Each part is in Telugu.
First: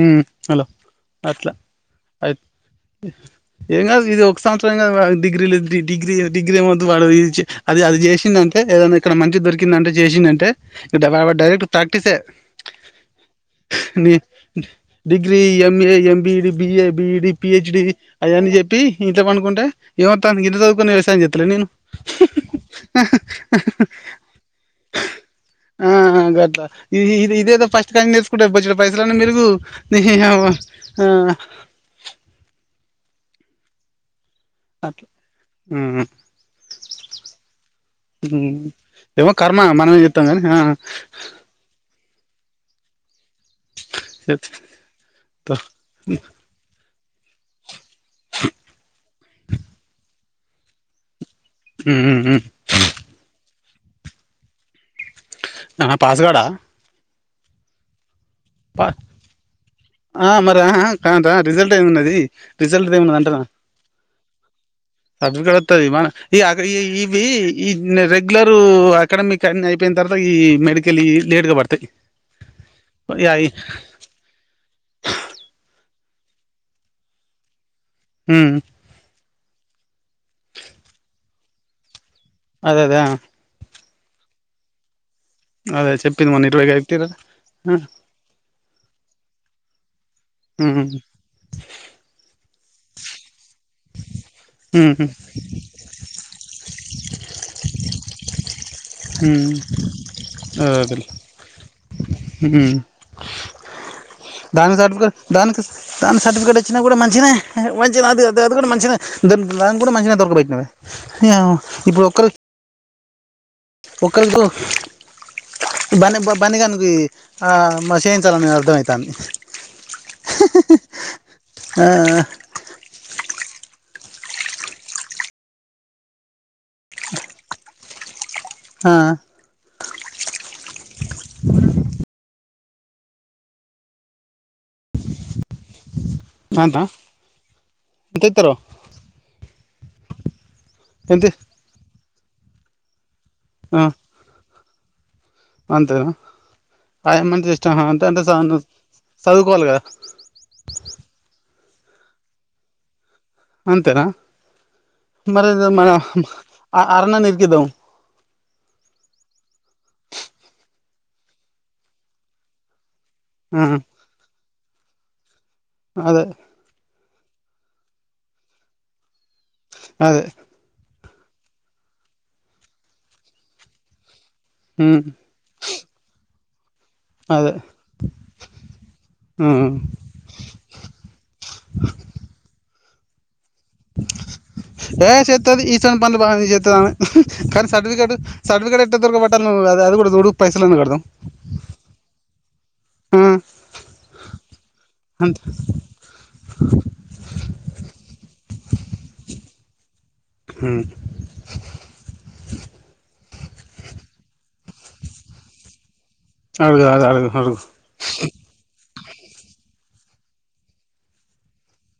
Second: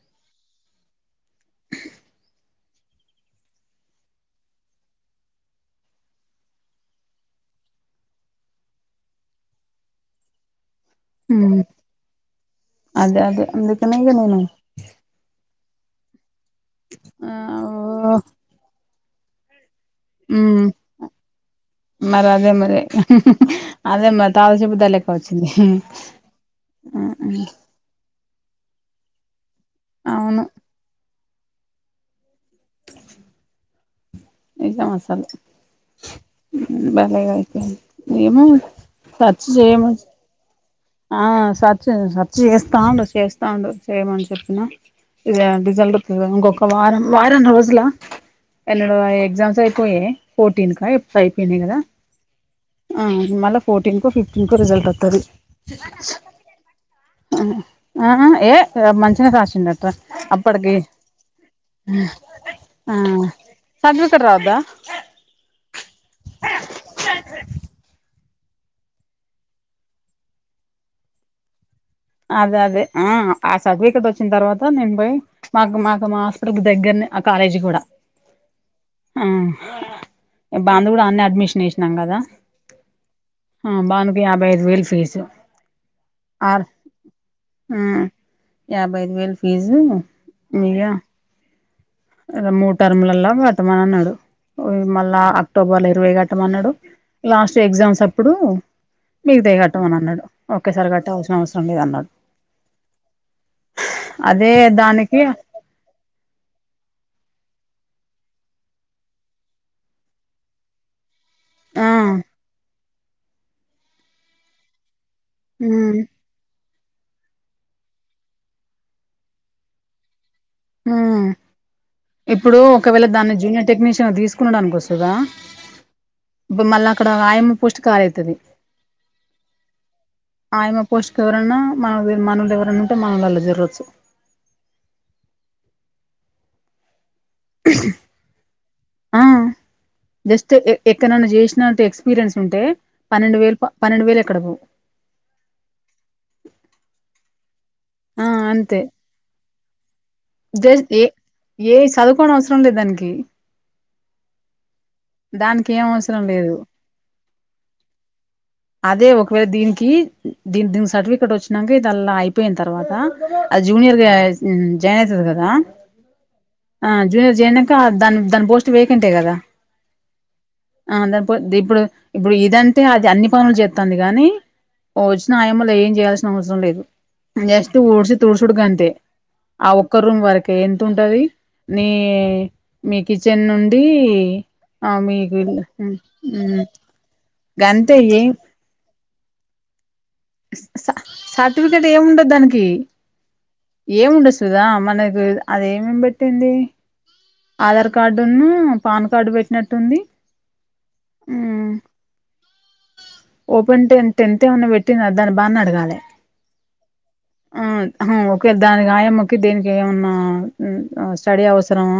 ఉ హలో అట్లా ఆయి ఏం కాదు ఇది ఒక సంవత్సరం డిగ్రీ లేదు డిగ్రీ డిగ్రీ ఏమద్దు వాడు అది అది చేసిండటే తే ఏదన్నా ఏక్కడన్న మంచిది దరికిందంటే చేసిందంటే డమ ఉమ్ డైరక్ట్ ప్రాక్టిసే అదే అదే అందుకనే ఇగ నీ నేను డిగ్రీ ఎంఏ ఎంబిఈడి బిఏ బిఈడి ఆ పిహెచ్డి ఓ అవన్నీ చెప్పి ఇంట్ల పండుకుంటా ఏవోతంది గింత ఉమ్ సదుకున్న వ్యవసాయం చెత్తలేనా నేను మరి అదే మరి అదే మరి తాగుచిబుద్ద లెక్క వచ్చింది ఆ గట్ల ఇదేదో ఫస్ట్ కాంచీ నేర్సుకుంటే బొచ్చేడు పైస్ లన్ని మిలుగు నిహి అవ్వ అవును నిజం అట్లా అసలు ఉమ్ బాలెగాయిపేయింది ఏమో ఏమో సర్చ్ కర్మ చేయమ మనం ఏం చెత్తంగని ఆ సచ్ సర్చ్ చేస్తా ఉండు చేస్ తా ఉండు చేయమని చెప్పిన ఇది డిగల్డ్ ఇంకొక వారం వారం రోజుల ఎన్నడో ఎగ్జామ్స్ అయిపోయే ఫోర్టీన్ కా ఎప్పుడై ఉహు అవున్ మల్లా ఫోర్టీన్ కో ఫిఫ్టీన్ కు రిజల్ట్ ఒత్తది నా పాసుగాడా ఆహ్ ఆహా బా ఆ మరి అప్పటికి ఆహా కాద్ రిజల్ట్ ఏమిన్నది రిజల్ట్ది ఆ ఏమున్నది అంటానా సర్టిఫికెట్ రావద్దా నా బిడ్డాది ఒత్తది మ అక్ ఈ ఈ ఇవి ఇ రెగ్యులరు అకాడమిక్ అన్ని అయిపోయినక తర్వాత ఈ మెడికల్యి లేట్గా పడతాయి అదే అదే ఆ యా ఈ ఆ సర్టిఫికెట్ వచ్చిన తర్వాత నేను బోయి మాకు మాకు మా మాస్టర్ కు దగ్గరనే ఆ కాలేజీ కూడా ఉమ్ ఆహ్ బాందు కూడా అడ్నే అడ్మిషన్ ఏసినాం కదా అదేదా ఆ బానుకు యాభై ఐదు వేలు ఫీజు అదే చెప్పింది మొన్న ఇరవయివేల్ ఆ యాభై ఐదు వేలు ఫీజు ఉమ్ మీయ ఇక మూడు టర్ములలో పెట్టమన్నడు ఉమ్ మళ్ళా అక్టోబర్ లో ఇరవై గట్ట మన్నాడు లాస్ట్ ఎగ్జామ్స్ అప్పుడు ఉమ్ మీగతాయిగట్టమని అన్నాడు ఒకేసారి కట్టాల్సిన అవసరం లేదు అన్నాడు హు మ్ దానికి సర్టిఫికేట్ దానికి దాని సర్టిఫికేట్ వచ్చినా కూడా మంచిదే మంచిగా అది అది అది కూడా మంచిదే దాని కూడా మంచిగా దొరికే బెట్టిన వే ఏమో ఆ ఇప్పుడు ఒకరు ఒకకాళకు ఉమ్ బ బనిగ [unintelligible] ఆ మరి చేయించాలి అని అర్థం అవుతుంది ఆ ఇప్పుడు ఒకవేళ దాన్ని జూనియర్ టెక్నీషియన్ తీసుకునడనుకో సుధ ఇప్పుడు మళ్ళ అక్కడ ఆయమ్మ ప్రొస్ట్ ఖాళీ అయితది ఆ ఆయమ్మ పోస్ట్ కి ఎవరన్నా మనకి మనోళ్ళ ఎవ నా ఉంటే మనోలలో జరోచ్చు సాంతా ఆ జస్ట్ ఎంత ఎక్కడన్న చేసినా ఎక్స్ ఎక్స్పిరియన్స్ ఉంటే పన్నెండు వేలు పన్నెండు వేలు కి అడుగు అంతే నా ఆయమ్మ ని అంతే అంటే ఆ స అంతే చదువుకోవాలి కద జస్ట్ ఏ ఏ చదువుకోవడం అవసరం లేదు దానికి అంతేనా మరి అయితే దానికి ఏం మరి అవసరం లేదు అరుణా ని ఇరికిద్ధం అదే ఒకవేళ దీనికి దీని దీనికి సర్టిఫికేట్ వచ్చినాక ఇదిల్లా అయిపోయిన తర్వాత ఆ, అది జూనియర్ గా జాయిన్ అయితది కదా అదే ఆ జూనియర్ చేరి నాక దాని దాని పోస్ట్ వేకెంటే కదా అదే ఆ దాని ఇప్పుడు ఇప్పుడు ఇదంటే అది అన్ని పనులు చేస్తంది గానీ ఉమ్, వచ్చిన ఆయమ్మ లు ఏం చేయాల్సిన అవసరం లేదు అదే జేస్ట్ ఊడిసి తుడుసుడు కి అంతే ఆ ఉమ్. ఒక్క రూమ్ వరకే ఎంత ఉంటది నీ మీ కిచెన్ నుండి ఆ ఏ మీకు శేత్తది ఈసంటి పనులు బానే చేస్తుది ఆమె గంతే కానీే ట్ ఏం సర్టిఫేట్ దొరకబా ను అది కూడా [unintelligible] కడదాం సర్టిఫికెట్ ఏమి ఉండదు దానికి ఆ, ఏముండదు సుధా మనకు అంతే అది ఏమేం పెట్టింది ఆధార్ కార్డును పాన్ కార్డు పెట్టినట్టు ఉంది ఉమ్ ఓపెన్ టెన్ టెన్త్ ఏమన్నా పెట్టిందా దాని బానే అడగాలి అడుగు అడుగు, అడుగు అడుగు ఆ ఓకే దాని అయామ్మకి దీనికి ఏమన్నా స్టడీ అవసరమా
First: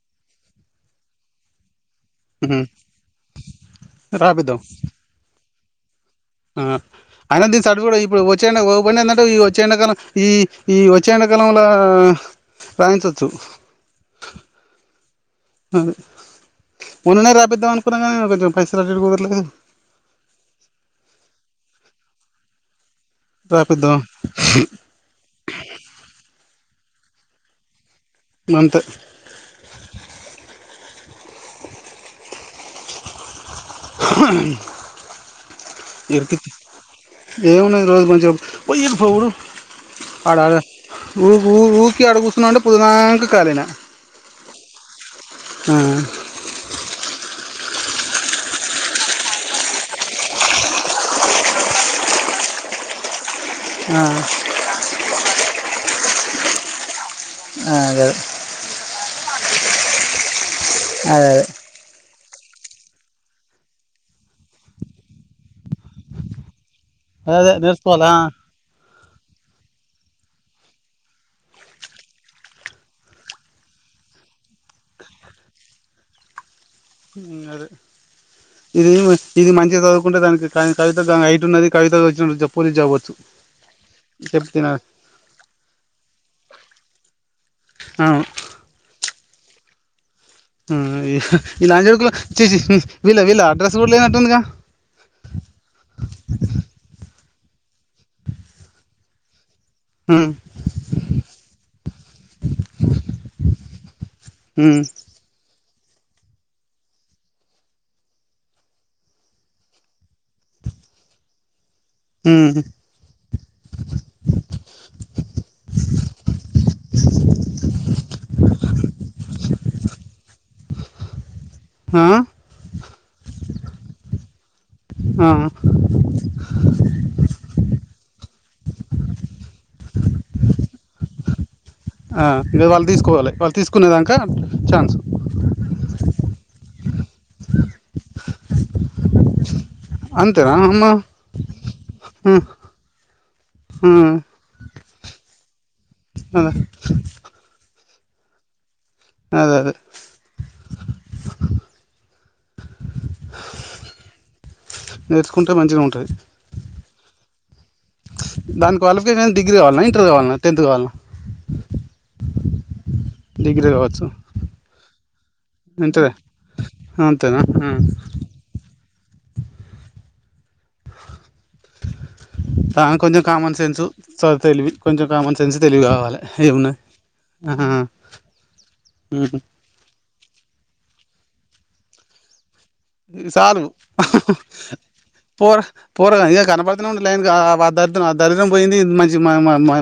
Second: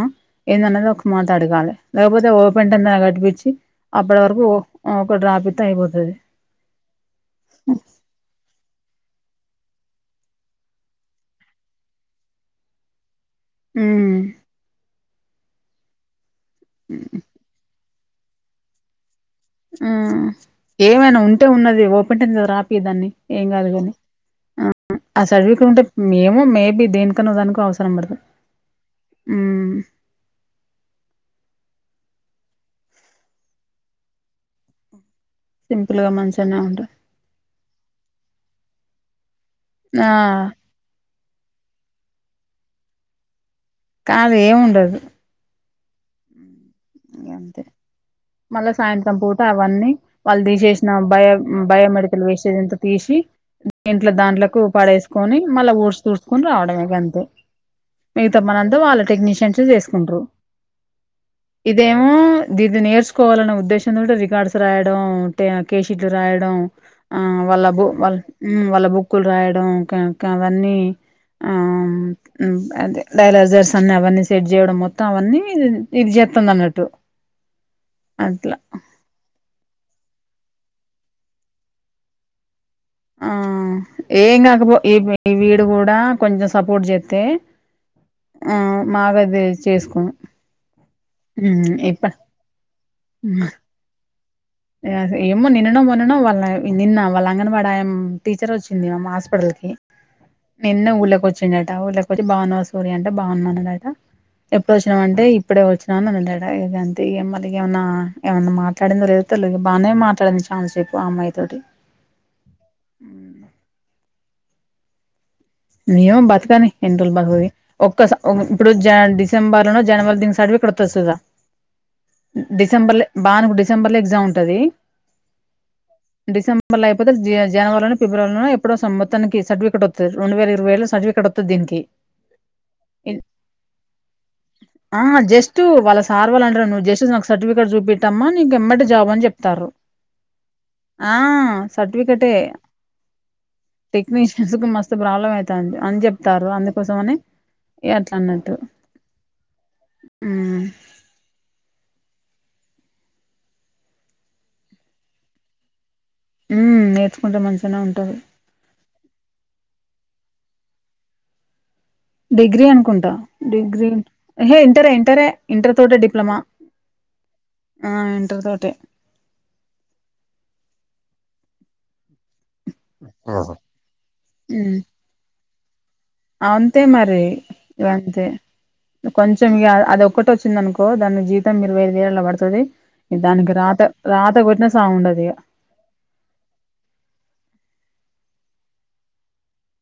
ఏందన్నది ఒక మాట అడగాలి లేకపోతే ఉమ్, ఓపెన్ టెన్త్ అన్న కటిపిచి అప్పటి వరకు రాపిద్దాం ఒక డ్రాప్ ఇతే అయిపోతది ఆ అయినా దీని సట్ కూడా ఇప్పుడు వచ్చే [unintelligible] అంటే ఈ వచ్చే ఎండాకాలం ఈ ఈ వచ్చే ఎండాకాలంంలో రాయించచ్చు ఉమ్ అ మొన్ననే రాపిద్దాం అనుకున్నా కానీ కొంచెం పైసలు అటు ఇటు కుదరలేదు ఆ ఏమైనా ఉంటే ఉన్నది ఓపెన్ టేన్త్ రాపియి దాన్ని ఏం కాదు కాని రాపిద్దాం ఆ ఆ సర్టిఫికెట్ ఉంటే ఏమో మే బి దేనికన్న దానికి అవసరం పడతది మంతే సింపుల్ గా మంచిగానే ఉంటది ఏం ఉన్నాయి ఈరోజ మంచి గా వైయి ఇరు ఫౌరు [unintelligible] ఆ ఊఊ ఊకి అడుగుస్తున్నా అంటే పుద్నాక కాలేనా కాదు ఏముండదు ఆ తే మళ్ళా సాయంత్రం పూట అవన్నీ వాళ్ళు తీసేసిన బయో బయోమెడికల్ వేస్టేజ్ తీసి ఆ ఇంట్లో దాంట్లకు పడేసుకొని మళ్ళీ ఊడ్చ తూడుచుకొని రావడమేక అంతే ఆ అదే మిగతా మనంతా వాళ్ళ టెక్నీషియన్స్ చేసుకుంటరు అదే అదే ఇదేమో దీది నేర్చుకోవాలనే ఉద్దేశంతో రికార్డ్స్ రాయడంటే కేషీట్లు రాయడం ఆ అదే వాళ్ళ బు నేర్చుకోవాలా వాళ్ళ వాళ్ళ బుక్కులు రాయడం క అవన్నీ ఆ డైలాజర్స్ అన్ని అవన్నీ సెట్ చేయడం మొత్తం అవన్నీ ఇది చే అదే అట్లా ఇది ఇది మంచిగా చదుకుంటే తననికి కానీ కవిత దాన హైటు ఉన్నది కవిత పోలీస్ జాబ్ వచ్చు ఆ ఏం చెప్తున్నా కాకపో ఈ ఈ వీడు కూడా కొంచెం సపోర్ట్ చేస్తే అవును ఆ మాగాది చేసుకోను ఈ హ్మ్ ఇప్ప నాజడుకులో చేసి వీళ్ళ వీళ్ళ అడ్రస్ కూడా లేనట్టుందిగా అంగనవాడ టీచర్ వచ్చింది మా హాస్పిటల్ కి హ్మ్ నిన్న ఊళ్ళక వచ్చిడట ఊళ్ళక వచ్చి బాన్నా సూర్య అంటే బాగున్నానుదట ఎప్పుడు ఉమ్ వచ్చినా అంటే ఇప్పుడే వచ్చి నేడా ఇది అంతే మళ్ళ ఏమన్నా ఏమన్నా మాట్లాడిందో లే తెలు బానే మాట్లాడింది ఛాన్సపు ఆ అమ్మాయి తోటి ఉమ్ ఏమో బతకని ఎన్ని రోులు బతకదు ఒక్కస ఇప్పుడు జ డిసెంబర్ లో జనవరినికి స్టార్ట్ డుస్తు ఆ డిసెంబర్ బాగాకు డిసెంబర్ లో ఎగ్జామ్ ఉంటంది ఆ డిసెంబర్ అయిపోతే జ జనవరిలో ఫిబ్రవరిలోన [unintelligible] సర్టికేట్ వస్తుంది రెడు వే ఇరవై ఏలో సర్ఫికేట్స్తుంది దీనికి ఆ ఇక వాళ్ళు తీసుకోవాలి వాళ్ళు తీసుకునేదాక ఛాన్స్ ఆ జస్ట్ వాళ్ళ సార్వళంట నువ్వు చేసేసి నాకు సర్టిఫికేట్ చూపట్టమ్మా నీకు ఎంమడిటి జాబ్ అని చెప్తారు అంతేనా అమ్మ ఆ సర్టిఫికెట్‌ ఉమ్ ఉమ్ టెక్నిషియన్స్ మస్త ప్రాబ్లం అవుతుంది అని చెప్తారు అదే అందుకోసం అని అట్లా అన్నట్టు అదే అదే మ్మ్ నేర్చుకుంటే మంచిగా ఉంటుంది ఉ నేర్చుకుంటే మంచిగానే ఉంటంది ఓకే నేను డిగ్రీ కావాలన్నా ఇంటర్ కావాల టెంత్ కావాలన్నా డిగ్రీ అనుకుంటా డిగ్రీ హే ఇంటర్ ఇంటరే ఇంటర్ తోట డిప్లొమా అ ఆ ఇంటర్ తోటే దనీ కొంచెం కామన్ సెన్స్ చ తెలివి మ్మ్ కొంచెం కామన్ సెన్స్ తెలివి కావాలి అంతే మరి ఇంతే ఉహు. కొంచెం అదొ ఒక్కటి వచ్చింది అనుకో దాని జీతం ఇరవై ఐదు వేళ్లో పడుతుంది దానికి రాత రాత కొట్న సాగు ఉండదు ఇగ పోరా పో [unintelligible] దరిద్రం పోయింది మంచి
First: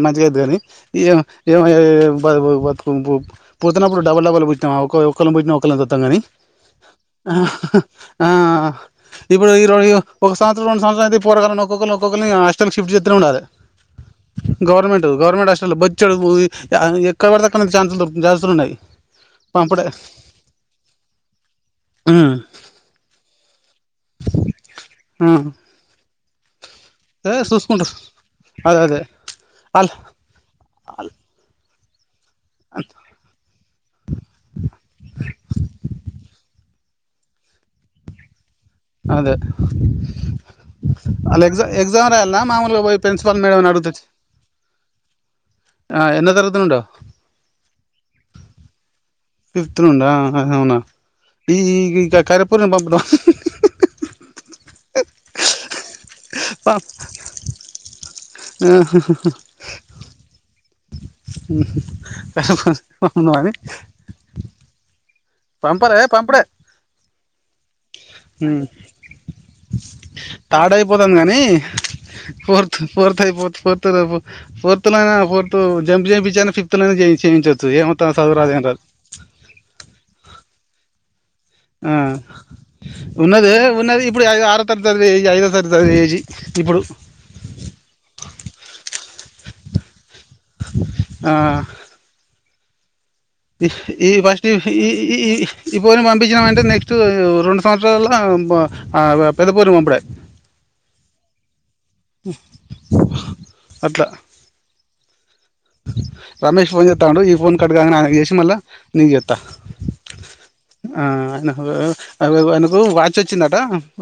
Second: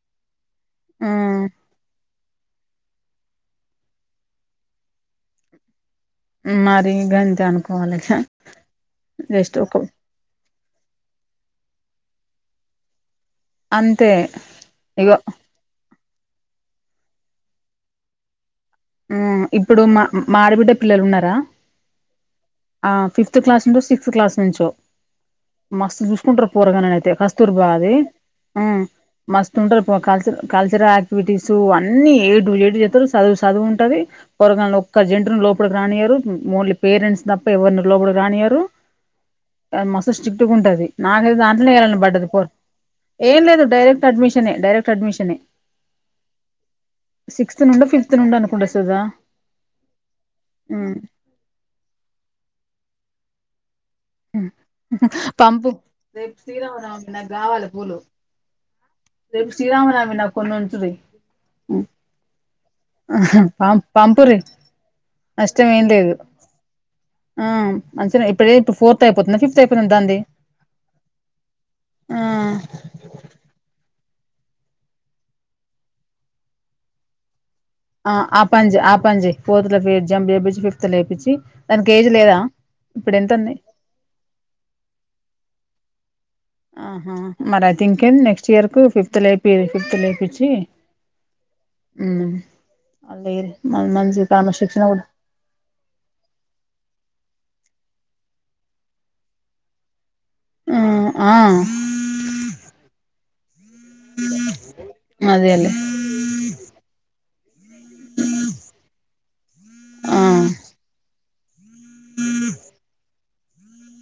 మంచిగా అంది కానీ ఏ మ్మ్ ఏ [unintelligible] పోతున్నప్పుడు [unintelligible] డబ్బు పుచ్చాం [unintelligible] మరి గంతే [unintelligible] అనుకోవాలిగా ఆ ఇప్పుడు జస్ట్ ఈ ఒక ర ఒక సంవత్సరం రెండు సంవత్సరం అయితే పోరగాలలను ఒక్కొక్క ఒక్కొక్కరిని హాస్టల్కి షిఫ్ చేస్తనే ఉండాలి అంతే గవర్నమెంట్ ఇగో గవర్నమెంట్ హాస్టల్ బ చెడు ఎక్కడ పడతేక్క ఛాన్స్లు జాన్స్లున్నాయి ఇప్పుడు మా మా ఆడబిడ్డ పిల్లలు ఉన్నారా ఆ ఫిఫ్త్ క్లాస్ సిక్స్త్ క్లాస్ నుంచో మస్తు చూసుకుంటారు పోరగాళ్లన అయితే ఏ కస్తూర్ బాయ్ చూసుకుంటారు అది అదే హ్మ్ అదే మస్తు అల్ ఉంటారుపో కల్చ కల్చరల్ ఆయాక్టివిటీసు అన్ని ఏటు జెడ్ చేతారు చదువు చదువు ఉంటంది పొరగాళ్ల ఒక్క జంటుని లోపలికి రానియారు మఓన్లీ పేరెంట్స్ ని తప్ప ఎవరిని లోపల రానియారు అదే మస్త్ స్టిక్టుగా ఉంటది నాకైతే వాళ్ళ దాంట్లో ఎగ్జామ్ వేయాలి అని ఎగ్జామ్ పడ్డది పో రాయాలనా మామూలుగా పోయి ప్రిన్సిపాల్ ఏం లేదు మేడంని డైరెక్ట్ అడ్మిషన్ ఎ డైరక్ట్ అడ్మిషన్ ఎ ఆ ఎన్నో తరగతినుండో [unintelligible] అనుకుంట వస్తదా ఫిఫ్త్ నుండా అవునా ఈ కరపూరని పంపుదాం పంపు రేపు శ్రీరామ నవమి నాకు కొన్ను హ్మ్ హు ఆహ పంపురి పంపరే పంపడే ఆ మంచినే ఇప్పుడే హ్మ్ ఇప్పుడు ఫోర్త్ అయిపోతుందా ఫిఫ్త్ అయిపోతుందా దాంది పాడైపోతాంది గాని ఫోర్త్ ఆ ఫోర్త్ అయిపోతు ఫోర్త్ [unintelligible] ఫోర్త్ నయినా ఫోర్త్ జంప్ చేపించయినా ఫిఫ్త్ లో చేయి చేయించ ఆ ఆ పన్ చెయ్ ఆ పన్ ఫోర్త్ లో ఫిఫ్త్ జంప్ చేపించి ఫిఫ్త్ లో లేపించి ఆ ఉన్నది ఉంది ఉన్నది ఇప్పుడు ఐ ఆరో తరగతి ఐదో తరగతి చదివేది ఆహా మరి అయితేఇంకేం నెక్స్ట్ ఇయర్ కు ఫిఫ్త్ లో ఎపిరి ఫిఫ్త్ లో ఎపిచి ఆ హ్మ్ ఈ ఫస్ట్ ఈ కూడా ఈ ఈ ఈ పోరోని పంపించినమ అంటే నెక్స్ట్ రెండు [unintelligible] పెద్ద పోరు పంపుడే ఆ ఆ అట్లా అదేలే రమేష్ ఫోన్ చేతాండు ఇఫ్ కట్ గాకనే ఆయన కి చేసి మళ్ళా నీకు చేతా ఆ ఆ అవ్ అవ్ ఆయనకు వాచ్ వచ్చిందట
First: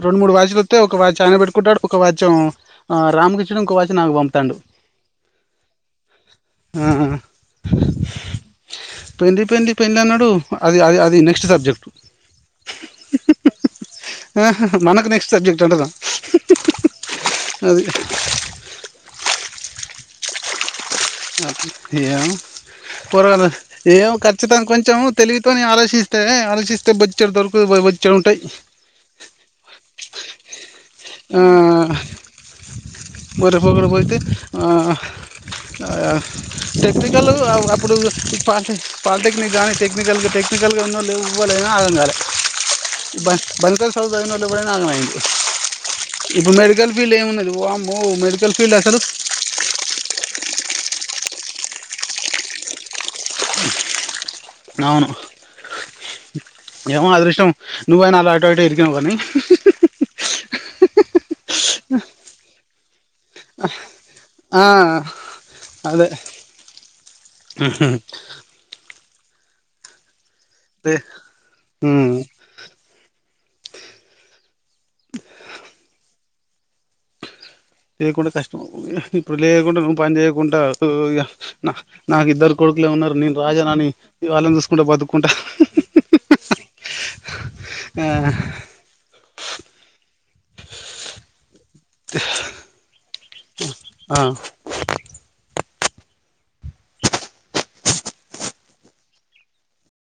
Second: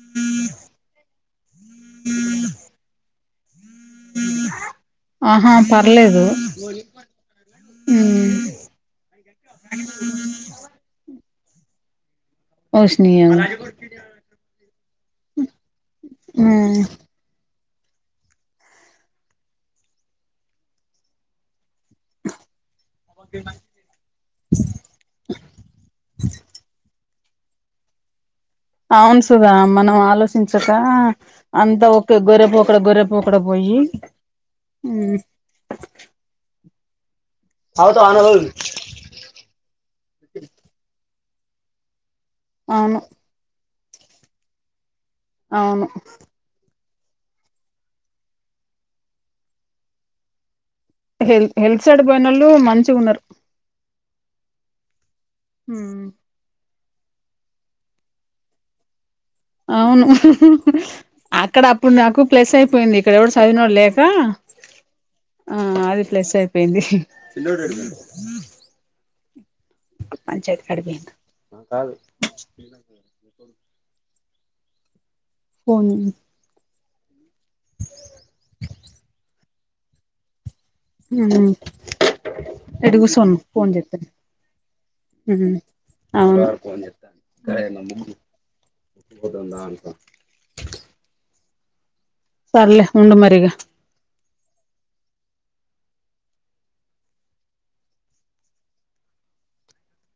రెండు మూడు వాచ్లు వతే ఒక వాచ్ ఆయన పెట్టుకుంటాడు ఒక వాచ్ ఏమో రామకృష్ణడు ఇంకో వాచ్ నాకు పంపుతాండు ఆహా పర్లేదు ఆ హ్మ్ పెండ్లి పెండ్లి పెళ్ళ అన్నాడు అది అది అది నెక్స్ట్ సబ్జెక్టు ఓసిని య మనకి నెస్ట్ సబ్జెక్టు అంటున్నా ఆ అది ఏమో పోరగాళ్లు ఏమో క ఖచ్చితంగా కొంచం తెలివితో ఆలోచిస్తే ఆలోచిస్తే బొచ్చడు దొరుకు బొచ్చడు ఉంటాయి అవును సుధా మనం ఆలోచించ తా అంతా ఆ ఒక గొరెపోకడ గొరెపోకడ పోయి గొర్రెపోకడ ఆయ టెక్నికల్ అప్పుడు పాలి పాలిటెక్నిక్ [unintelligible] టెక్నికల్గా టెక్నికల్గా ఉన్నా లేవు ఇ పోలేనా [unintelligible] ఆగం కాల అవును దా దల్కోస్ సదువు సదివిన వాళ్ళు ఎవరన్నా అగం అవును ఫీల్డ్ ఏమిన్నది వామ్మో మెడికల్ ఫీల్డ్ అసలు హెల్త్ హెల్త్ సడ్ పోయినోళ్ళు మంచిగ ఉన్నారు అవును ఉమ్ ఏమో అదృష్టం నువ్వు అయినా అటో ఇటో ఇరికినవ్ గా నీ అవును అక్కడ అప్పుడు నాకు ప్లస్ అయిపోయింది ఇక్కడ ఎవడు చదివినోడు లేక ఆ, ఆ అది అదే ఫ్లెస్ అయిపోయింది పంచాయత్ కాడికి అదే ఉమ్, ఫోను లేయకుండా నువ్వు పని చేయకుంటా ఊ ఇగ ఉమ్ న నాకు ఇద్దరు కొడుకులే ఈడ ఉన్నారు, నేను కూసోని ఫోన్ రాజానని చేత్తాను ఇ వాళ్ళని చూసుకుంట బతుకుంట. ఉమ్ అవును ఆ సర్లే ఉండ మరి ఇగ ఆ